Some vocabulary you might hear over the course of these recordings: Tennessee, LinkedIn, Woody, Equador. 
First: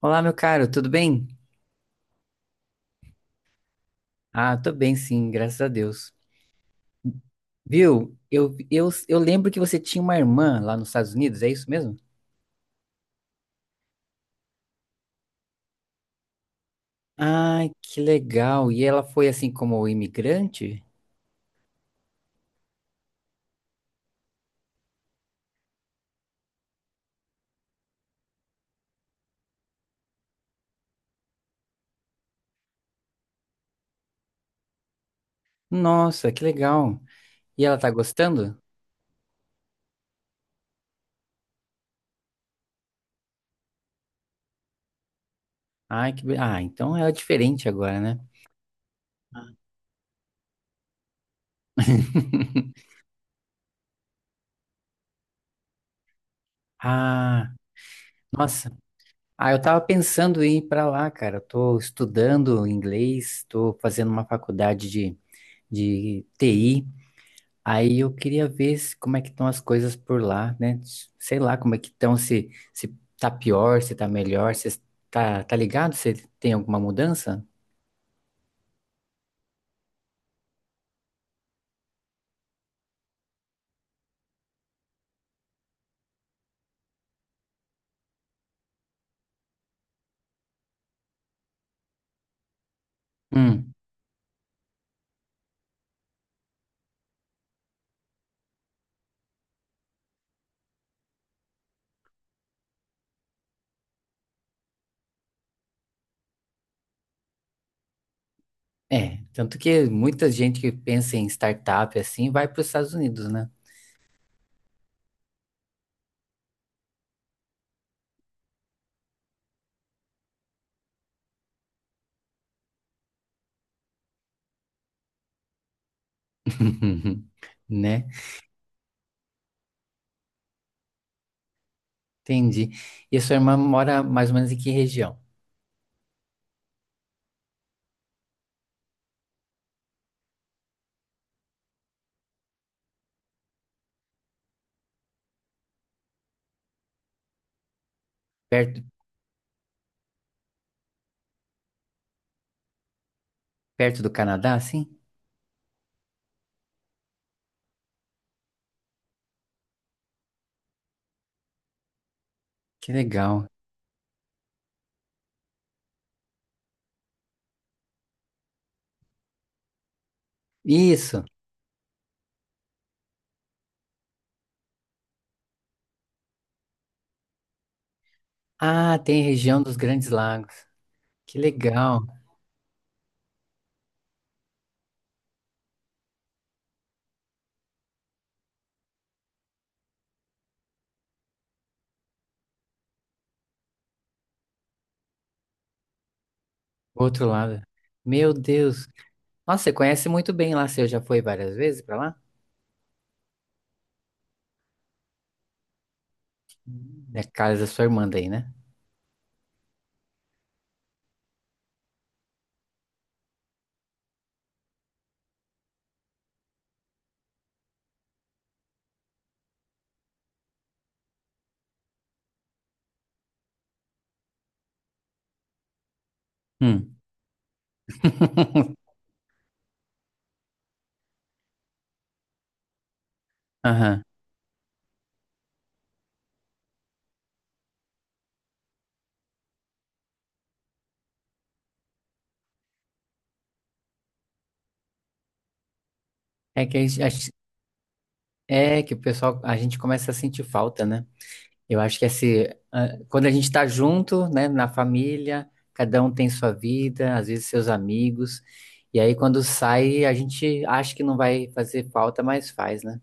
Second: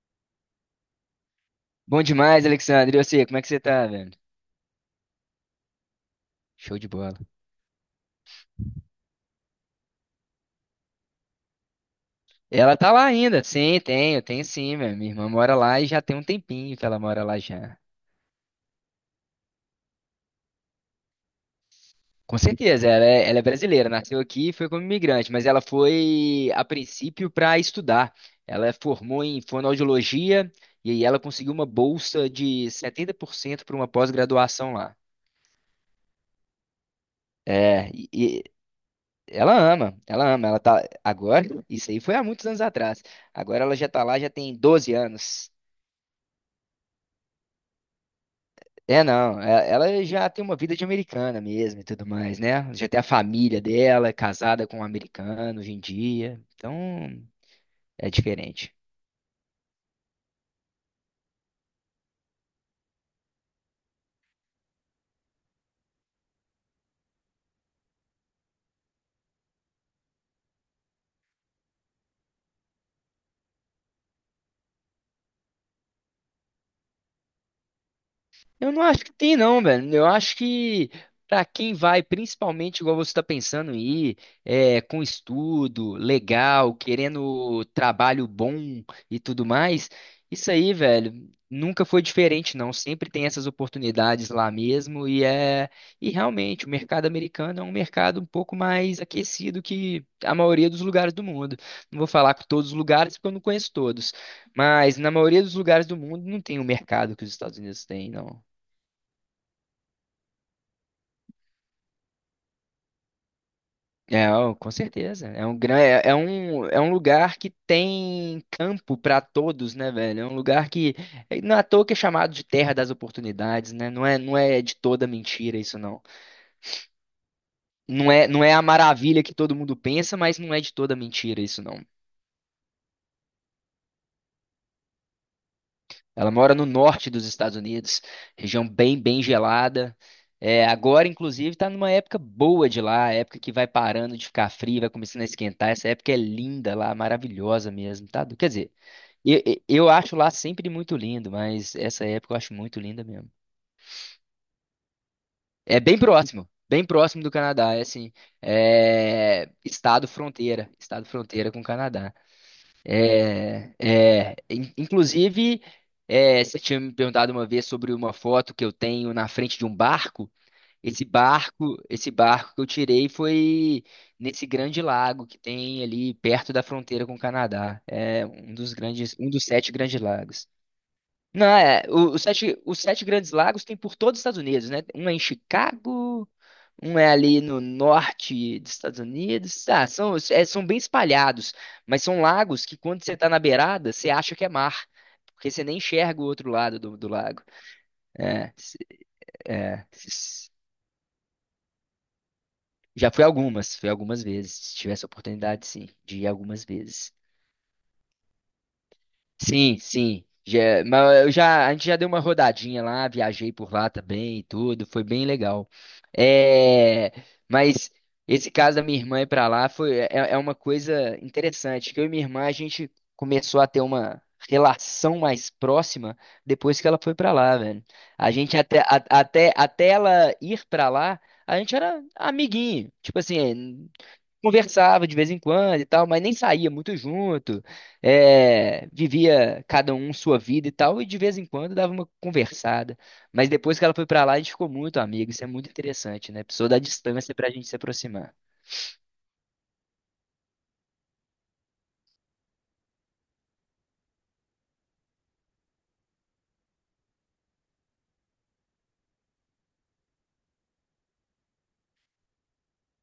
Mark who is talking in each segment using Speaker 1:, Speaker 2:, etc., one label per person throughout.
Speaker 1: Olá, meu caro, tudo bem?
Speaker 2: Bom demais, Alexandre. E você, como é que você tá, velho?
Speaker 1: Tô bem, sim, graças a Deus.
Speaker 2: Show de bola.
Speaker 1: Viu? Eu lembro que você tinha uma irmã lá nos Estados Unidos, é isso mesmo?
Speaker 2: Ela tá lá ainda? Sim, tenho sim, velho. Minha irmã mora lá e já tem um tempinho que ela mora lá
Speaker 1: Ai,
Speaker 2: já.
Speaker 1: que legal! E ela foi assim como imigrante?
Speaker 2: Com certeza, ela é brasileira, nasceu aqui e foi como imigrante, mas ela foi a princípio para estudar. Ela formou em fonoaudiologia e aí ela conseguiu uma bolsa de 70% para uma pós-graduação lá.
Speaker 1: Nossa, que legal! E ela tá
Speaker 2: É, e
Speaker 1: gostando?
Speaker 2: ela ama, ela ama, ela tá agora, isso aí foi há muitos anos atrás. Agora ela já tá lá, já tem 12 anos.
Speaker 1: Ah, então ela é diferente agora, né?
Speaker 2: É, não, ela já tem uma vida de americana mesmo e tudo mais, né? Já tem a família dela, é casada com um americano hoje em dia, então
Speaker 1: Ah,
Speaker 2: é diferente.
Speaker 1: nossa. Ah, eu tava pensando em ir pra lá, cara. Eu tô estudando inglês, tô fazendo uma faculdade de TI. Aí eu queria ver como é que estão as coisas por lá, né? Sei lá como é que estão, se tá pior, se tá melhor, se tá, tá ligado, se tem alguma mudança?
Speaker 2: Eu não acho que tem, não, velho. Eu acho que pra quem vai, principalmente igual você tá pensando em ir, é, com estudo, legal, querendo trabalho bom e tudo mais, isso aí, velho, nunca foi diferente, não. Sempre tem essas
Speaker 1: Hum,
Speaker 2: oportunidades lá mesmo e realmente o mercado americano é um mercado um pouco mais aquecido que a maioria dos lugares do mundo. Não vou falar que todos os lugares porque eu não conheço todos, mas na maioria dos lugares do mundo não tem o mercado que os Estados Unidos têm, não.
Speaker 1: é. Tanto que muita gente que pensa em startup assim vai para os Estados Unidos, né?
Speaker 2: É, ó, com certeza. É um lugar que tem campo para todos, né, velho? É um lugar que não é à toa que é chamado de terra das oportunidades, né? Não é, não é de toda mentira isso, não.
Speaker 1: Né?
Speaker 2: Não é, não é a maravilha que todo mundo pensa, mas não é de toda mentira isso.
Speaker 1: Entendi. E a sua irmã mora mais ou menos em que região?
Speaker 2: Ela mora no norte dos Estados Unidos, região bem, bem gelada. É, agora, inclusive, está numa época boa de lá, época que vai parando de ficar frio, vai começando a esquentar. Essa época é linda lá, maravilhosa mesmo, tá? Quer dizer,
Speaker 1: Perto,
Speaker 2: eu acho lá sempre muito lindo, mas essa época eu acho muito linda mesmo.
Speaker 1: perto do Canadá, assim?
Speaker 2: É bem próximo do Canadá, é assim, é estado fronteira com o Canadá.
Speaker 1: Que legal.
Speaker 2: É, inclusive, é, você tinha me perguntado uma vez sobre uma foto que eu tenho na frente de um barco. Esse
Speaker 1: Isso.
Speaker 2: barco, esse barco que eu tirei foi nesse grande lago que tem ali perto da fronteira com o Canadá. É um dos
Speaker 1: Ah,
Speaker 2: grandes,
Speaker 1: tem
Speaker 2: um dos
Speaker 1: região
Speaker 2: sete
Speaker 1: dos
Speaker 2: grandes
Speaker 1: Grandes
Speaker 2: lagos.
Speaker 1: Lagos. Que
Speaker 2: Não, é.
Speaker 1: legal.
Speaker 2: Os sete grandes lagos tem por todos os Estados Unidos, né? Um é em Chicago, um é ali no norte dos Estados Unidos. Ah, são bem espalhados, mas são lagos que quando você tá na beirada, você acha que é mar, porque você nem enxerga o outro lado do
Speaker 1: Outro
Speaker 2: lago.
Speaker 1: lado. Meu
Speaker 2: É, se-
Speaker 1: Deus. Nossa, você
Speaker 2: é,
Speaker 1: conhece muito
Speaker 2: se-
Speaker 1: bem lá, você já foi várias vezes pra lá?
Speaker 2: Já fui algumas vezes. Se tivesse essa oportunidade, sim, de ir algumas
Speaker 1: Hum.
Speaker 2: vezes.
Speaker 1: É a casa da sua irmã daí, né?
Speaker 2: Sim, sim. Já, mas eu já, a gente já deu uma rodadinha lá, viajei por lá também e tudo, foi bem legal. É, mas esse caso da minha irmã ir pra lá foi, é uma coisa interessante, que eu e minha irmã, a gente começou a ter uma relação mais próxima depois que
Speaker 1: Hum.
Speaker 2: ela foi pra lá, velho. A gente até ela ir pra lá, a gente era amiguinho, tipo assim,
Speaker 1: Aham.
Speaker 2: conversava de vez em quando e tal, mas nem saía muito junto. É, vivia cada um sua vida e tal, e de vez em quando dava uma conversada. Mas depois que ela foi pra lá, a gente ficou muito amigo. Isso é muito interessante, né?
Speaker 1: É
Speaker 2: Pessoa
Speaker 1: que
Speaker 2: da
Speaker 1: a gente-
Speaker 2: distância pra gente se aproximar.
Speaker 1: É que o pessoal, a gente começa a sentir falta, né? Eu acho que assim, ah, quando a gente tá junto, né, na família, cada um tem sua vida, às vezes seus amigos, e aí quando sai, a gente acha que não vai fazer falta, mas faz, né?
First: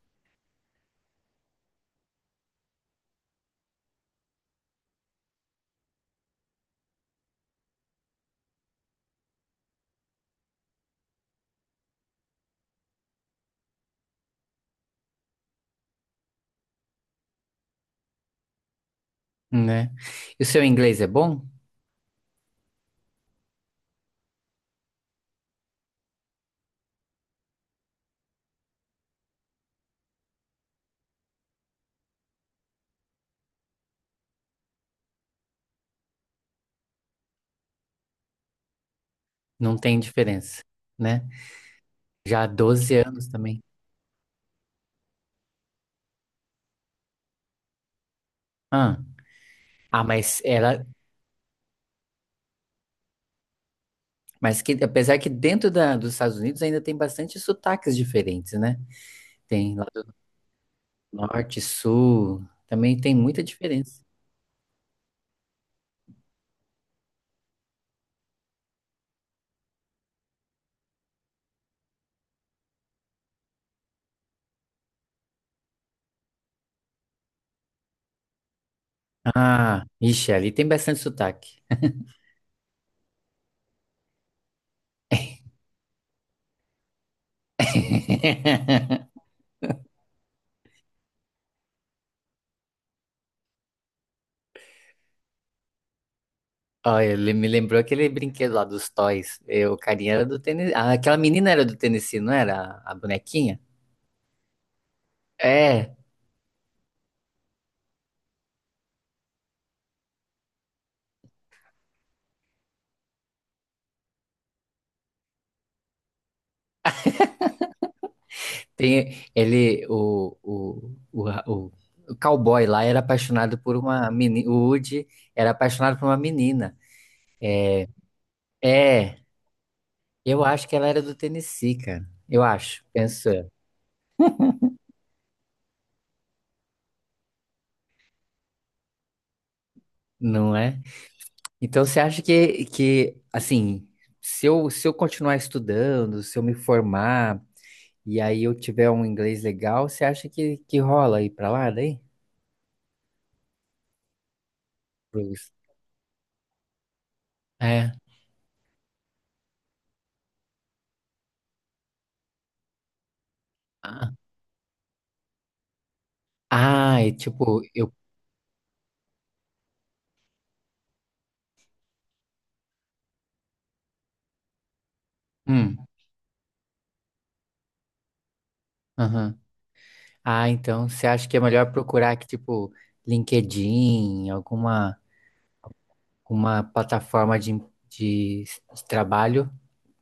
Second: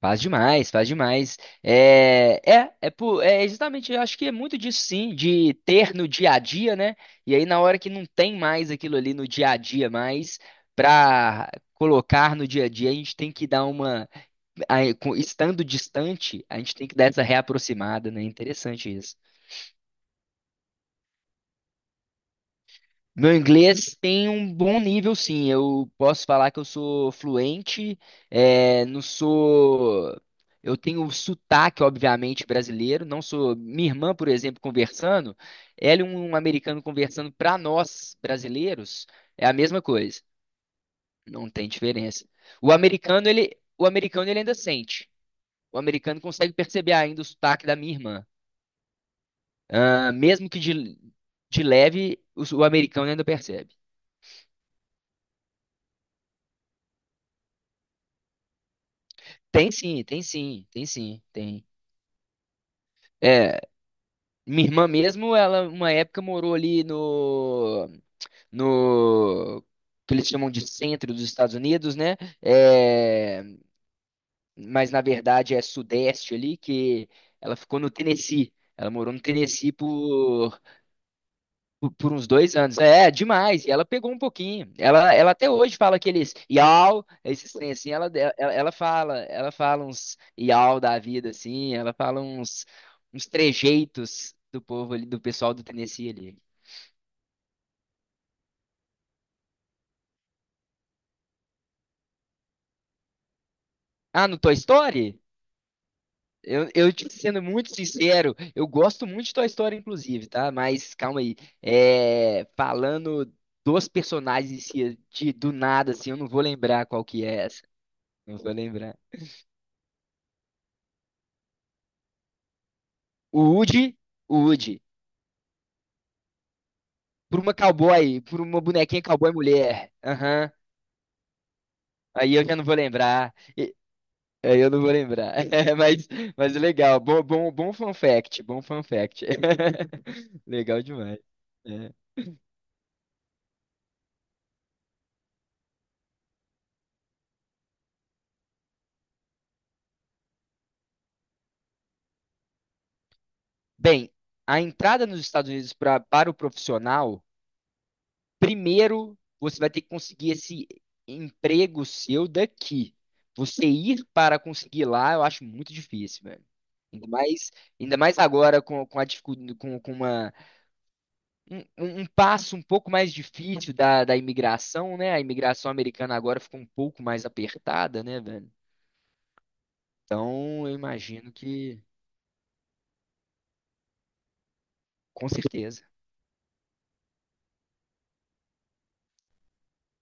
Speaker 2: Faz demais, faz demais. É justamente, eu acho que é muito disso sim, de ter no dia a dia, né? E aí na hora que não tem mais aquilo ali no dia a dia mais, pra colocar no dia a dia, a gente tem que dar uma, aí, estando distante, a gente tem que dar essa reaproximada, né? Interessante isso.
Speaker 1: Né? E o seu inglês é bom?
Speaker 2: Meu inglês tem um bom nível, sim. Eu posso falar que eu sou fluente, não sou. Eu tenho sotaque, obviamente, brasileiro. Não sou. Minha irmã, por exemplo, conversando, ela e um americano conversando para nós, brasileiros, é a
Speaker 1: Não
Speaker 2: mesma
Speaker 1: tem
Speaker 2: coisa.
Speaker 1: diferença, né?
Speaker 2: Não tem diferença.
Speaker 1: Já há
Speaker 2: O
Speaker 1: 12 anos
Speaker 2: americano, ele,
Speaker 1: também.
Speaker 2: o americano, ele ainda sente. O americano consegue perceber ainda o sotaque da minha irmã.
Speaker 1: Ah, ah,
Speaker 2: Ah,
Speaker 1: mas
Speaker 2: mesmo que
Speaker 1: ela.
Speaker 2: de leve, o americano ainda percebe.
Speaker 1: Mas que, apesar que dos Estados Unidos ainda tem bastante sotaques diferentes, né?
Speaker 2: Tem
Speaker 1: Tem lá
Speaker 2: sim,
Speaker 1: do
Speaker 2: tem sim, tem sim,
Speaker 1: norte,
Speaker 2: tem.
Speaker 1: sul, também tem muita
Speaker 2: É,
Speaker 1: diferença.
Speaker 2: minha irmã mesmo, ela uma época morou ali no que eles chamam de centro dos Estados Unidos, né? É, mas na verdade é sudeste ali que ela ficou no Tennessee. Ela morou no Tennessee
Speaker 1: Ah, ixi, ali
Speaker 2: por
Speaker 1: tem bastante sotaque.
Speaker 2: Por, por uns 2 anos. É, demais. E ela pegou um pouquinho. Ela até hoje fala aqueles iau, esses trem assim, ela, ela, ela fala, ela fala uns iau da vida, assim, ela fala uns trejeitos do povo ali, do pessoal do Tennessee ali.
Speaker 1: Olha, ele me lembrou aquele brinquedo lá dos Toys. Eu, o carinha era do Tennessee. Ah, aquela menina era do Tennessee, não era? A bonequinha?
Speaker 2: Ah, no Toy Story?
Speaker 1: É,
Speaker 2: Eu te sendo muito sincero, eu gosto muito de Toy Story, inclusive, tá? Mas calma aí. É, falando dos personagens em si, do nada, assim, eu não vou lembrar qual que é essa. Não vou lembrar.
Speaker 1: tem ele, o cowboy lá era
Speaker 2: O
Speaker 1: apaixonado por
Speaker 2: Woody,
Speaker 1: uma
Speaker 2: o
Speaker 1: menina. O
Speaker 2: Woody,
Speaker 1: Woody era apaixonado por uma menina.
Speaker 2: por uma cowboy, por uma bonequinha
Speaker 1: É.
Speaker 2: cowboy mulher.
Speaker 1: Eu
Speaker 2: Aham.
Speaker 1: acho que ela era do Tennessee, cara.
Speaker 2: Aí
Speaker 1: Eu
Speaker 2: eu já não vou
Speaker 1: acho, penso,
Speaker 2: lembrar.
Speaker 1: eu,
Speaker 2: Aí eu não vou lembrar. Mas, mas legal. Bom fun fact. Bom fun fact.
Speaker 1: não é?
Speaker 2: Legal demais.
Speaker 1: Então
Speaker 2: É.
Speaker 1: você acha que assim, se eu continuar estudando, se eu me formar e aí eu tiver um inglês legal, você acha que rola aí pra lá daí?
Speaker 2: Bem, a entrada nos Estados
Speaker 1: Pros-
Speaker 2: Unidos para o profissional.
Speaker 1: É.
Speaker 2: Primeiro, você vai ter que conseguir esse emprego seu daqui. Você ir
Speaker 1: Ah,
Speaker 2: para conseguir lá, eu acho muito difícil, velho.
Speaker 1: ah,
Speaker 2: Ainda
Speaker 1: é
Speaker 2: mais,
Speaker 1: tipo, eu.
Speaker 2: ainda mais agora com a dificuldade, com uma, um- um passo um pouco mais difícil da imigração, né? A imigração
Speaker 1: Hum,
Speaker 2: americana agora ficou um pouco mais apertada, né, velho?
Speaker 1: aham. Ah,
Speaker 2: Então, eu
Speaker 1: então você acha
Speaker 2: imagino
Speaker 1: que é melhor
Speaker 2: que,
Speaker 1: procurar aqui, tipo, LinkedIn, alguma
Speaker 2: com certeza,
Speaker 1: uma plataforma de de trabalho,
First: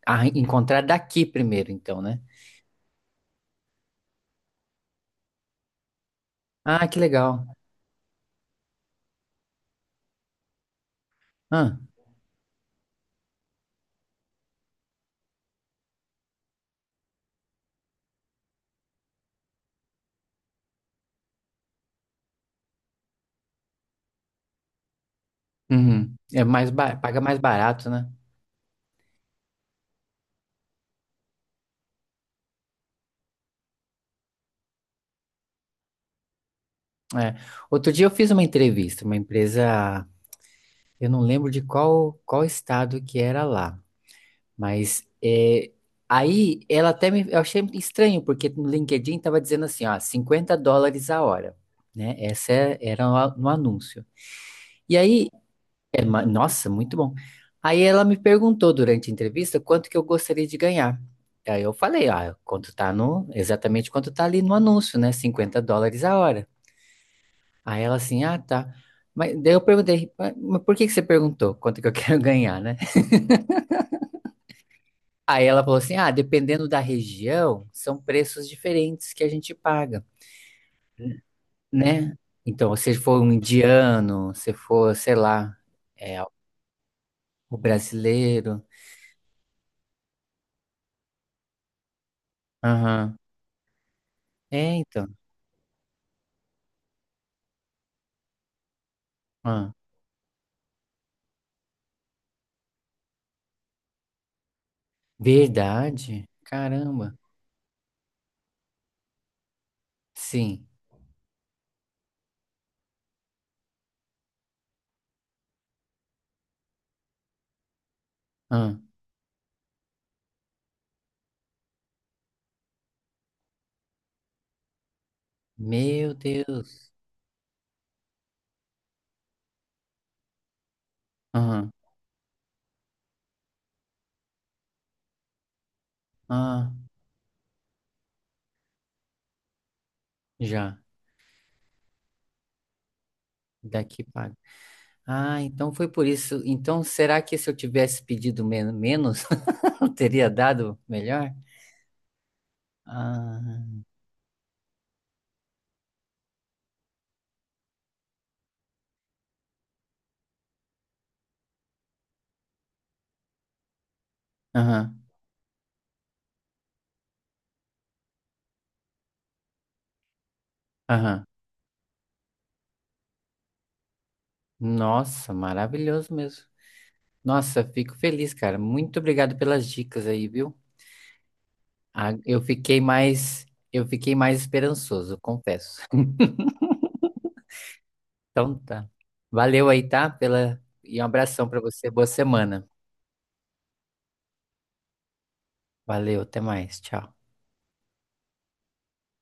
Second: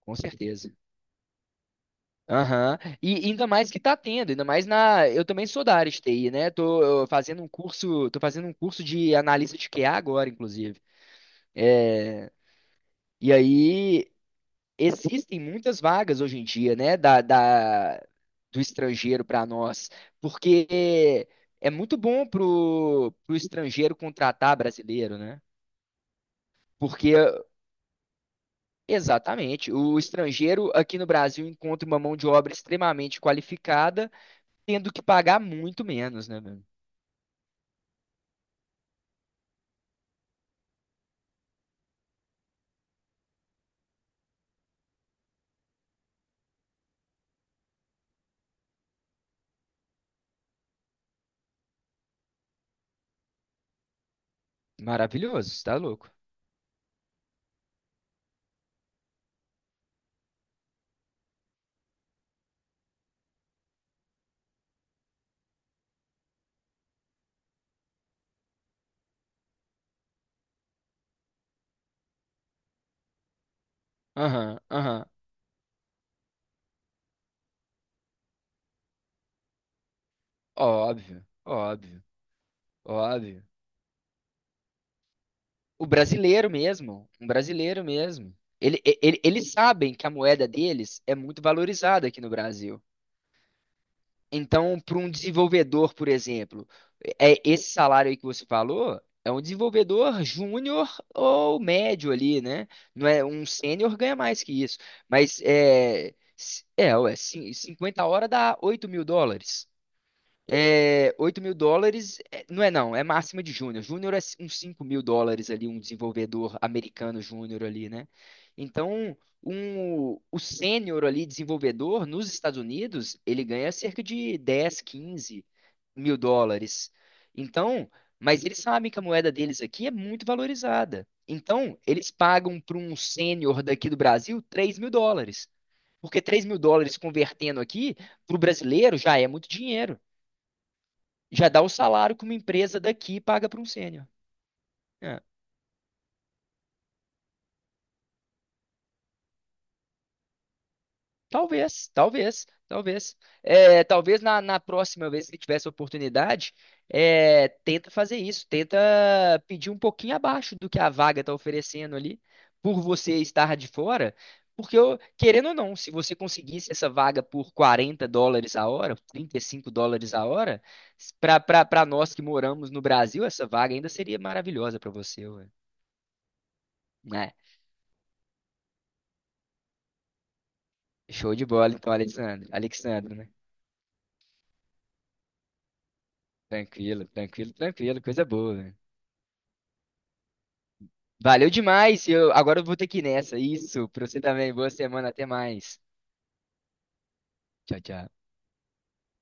Speaker 2: com
Speaker 1: a
Speaker 2: certeza.
Speaker 1: encontrar daqui primeiro, então, né?
Speaker 2: Aham. E ainda mais que tá tendo, ainda mais na. Eu também sou da área de TI, né?
Speaker 1: Ah, que
Speaker 2: Tô eh, fazendo
Speaker 1: legal.
Speaker 2: um curso, tô fazendo um curso de analista de QA agora, inclusive.
Speaker 1: Ah,
Speaker 2: E aí existem muitas vagas hoje em dia, né? do estrangeiro para nós, porque é muito bom pro estrangeiro contratar brasileiro, né?
Speaker 1: uhum. É mais ba-
Speaker 2: Porque
Speaker 1: paga mais barato, né?
Speaker 2: exatamente, o estrangeiro aqui no Brasil encontra uma mão de obra extremamente qualificada, tendo que pagar muito menos, né?
Speaker 1: É. Outro dia eu fiz uma entrevista, uma empresa, eu não lembro de qual estado que era lá, mas é, aí ela até me, eu achei estranho porque no LinkedIn tava dizendo assim, ó, US$ 50 a hora, né? Era no no anúncio. E aí
Speaker 2: Maravilhoso, você tá
Speaker 1: é,
Speaker 2: louco.
Speaker 1: ma- nossa, muito bom. Aí ela me perguntou durante a entrevista quanto que eu gostaria de ganhar. Aí eu falei, ah, quanto tá no, exatamente quanto tá ali no anúncio, né? Cinquenta dólares a hora. Aí ela assim, ah, tá. Mas daí eu perguntei, mas por que que você perguntou quanto que eu quero ganhar, né?
Speaker 2: Aham, aham.
Speaker 1: Aí ela falou assim, ah, dependendo da região, são preços diferentes que a gente paga,
Speaker 2: Óbvio, óbvio,
Speaker 1: né? Então, se for um
Speaker 2: óbvio.
Speaker 1: indiano, se for, sei lá,
Speaker 2: O
Speaker 1: é,
Speaker 2: brasileiro mesmo, um
Speaker 1: o
Speaker 2: brasileiro mesmo.
Speaker 1: brasileiro,
Speaker 2: eles sabem que a moeda deles é muito valorizada aqui no Brasil.
Speaker 1: aham. É,
Speaker 2: Então, para
Speaker 1: então.
Speaker 2: um desenvolvedor, por exemplo, é esse salário aí que você falou é um desenvolvedor júnior ou médio ali, né? Não é um sênior ganha mais que isso. Mas
Speaker 1: Verdade? Caramba.
Speaker 2: ué, 50 horas dá 8 mil dólares.
Speaker 1: Sim.
Speaker 2: É, 8 mil dólares, é, não é não, é máxima de júnior. Júnior é uns 5 mil dólares ali, um desenvolvedor americano júnior ali, né?
Speaker 1: Ah,
Speaker 2: Então, o sênior ali, desenvolvedor, nos Estados Unidos, ele ganha cerca de dez, quinze
Speaker 1: meu
Speaker 2: mil dólares.
Speaker 1: Deus.
Speaker 2: Então, mas eles sabem que a moeda deles aqui é muito valorizada.
Speaker 1: Aham.
Speaker 2: Então, eles pagam para um sênior daqui do Brasil 3 mil dólares. Porque três mil
Speaker 1: Ah,
Speaker 2: dólares convertendo aqui, para o brasileiro, já é muito dinheiro.
Speaker 1: já.
Speaker 2: Já dá o salário que uma empresa daqui paga para um
Speaker 1: Daqui
Speaker 2: sênior.
Speaker 1: paga.
Speaker 2: É,
Speaker 1: Ah, então foi por isso. Então, será que se eu tivesse pedido menos, eu teria dado melhor?
Speaker 2: talvez, talvez, talvez.
Speaker 1: Ah,
Speaker 2: É, talvez na próxima vez que ele tivesse oportunidade, é, tenta fazer isso, tenta pedir um pouquinho abaixo do que a vaga está oferecendo ali, por você estar de fora. Porque,
Speaker 1: aham,
Speaker 2: querendo ou não, se você conseguisse essa vaga por 40 dólares a hora, 35 dólares a hora,
Speaker 1: aham.
Speaker 2: para nós que moramos no Brasil, essa vaga ainda seria maravilhosa para você,
Speaker 1: Nossa,
Speaker 2: ué.
Speaker 1: maravilhoso mesmo.
Speaker 2: Né?
Speaker 1: Nossa, fico feliz, cara. Muito obrigado pelas dicas aí, viu?
Speaker 2: Show de bola, então,
Speaker 1: Ah, eu
Speaker 2: Alexandre.
Speaker 1: fiquei
Speaker 2: Alexandre, né?
Speaker 1: mais, eu fiquei mais esperançoso, confesso.
Speaker 2: Tranquilo, tranquilo, tranquilo. Coisa boa,
Speaker 1: Então
Speaker 2: velho.
Speaker 1: tá. Valeu aí, tá? Pela... E um abração
Speaker 2: Valeu
Speaker 1: pra você. Boa
Speaker 2: demais. Agora eu
Speaker 1: semana.
Speaker 2: vou ter que ir nessa. Isso, pra você também. Boa semana, até mais.
Speaker 1: Valeu, até mais. Tchau.
Speaker 2: Tchau, tchau.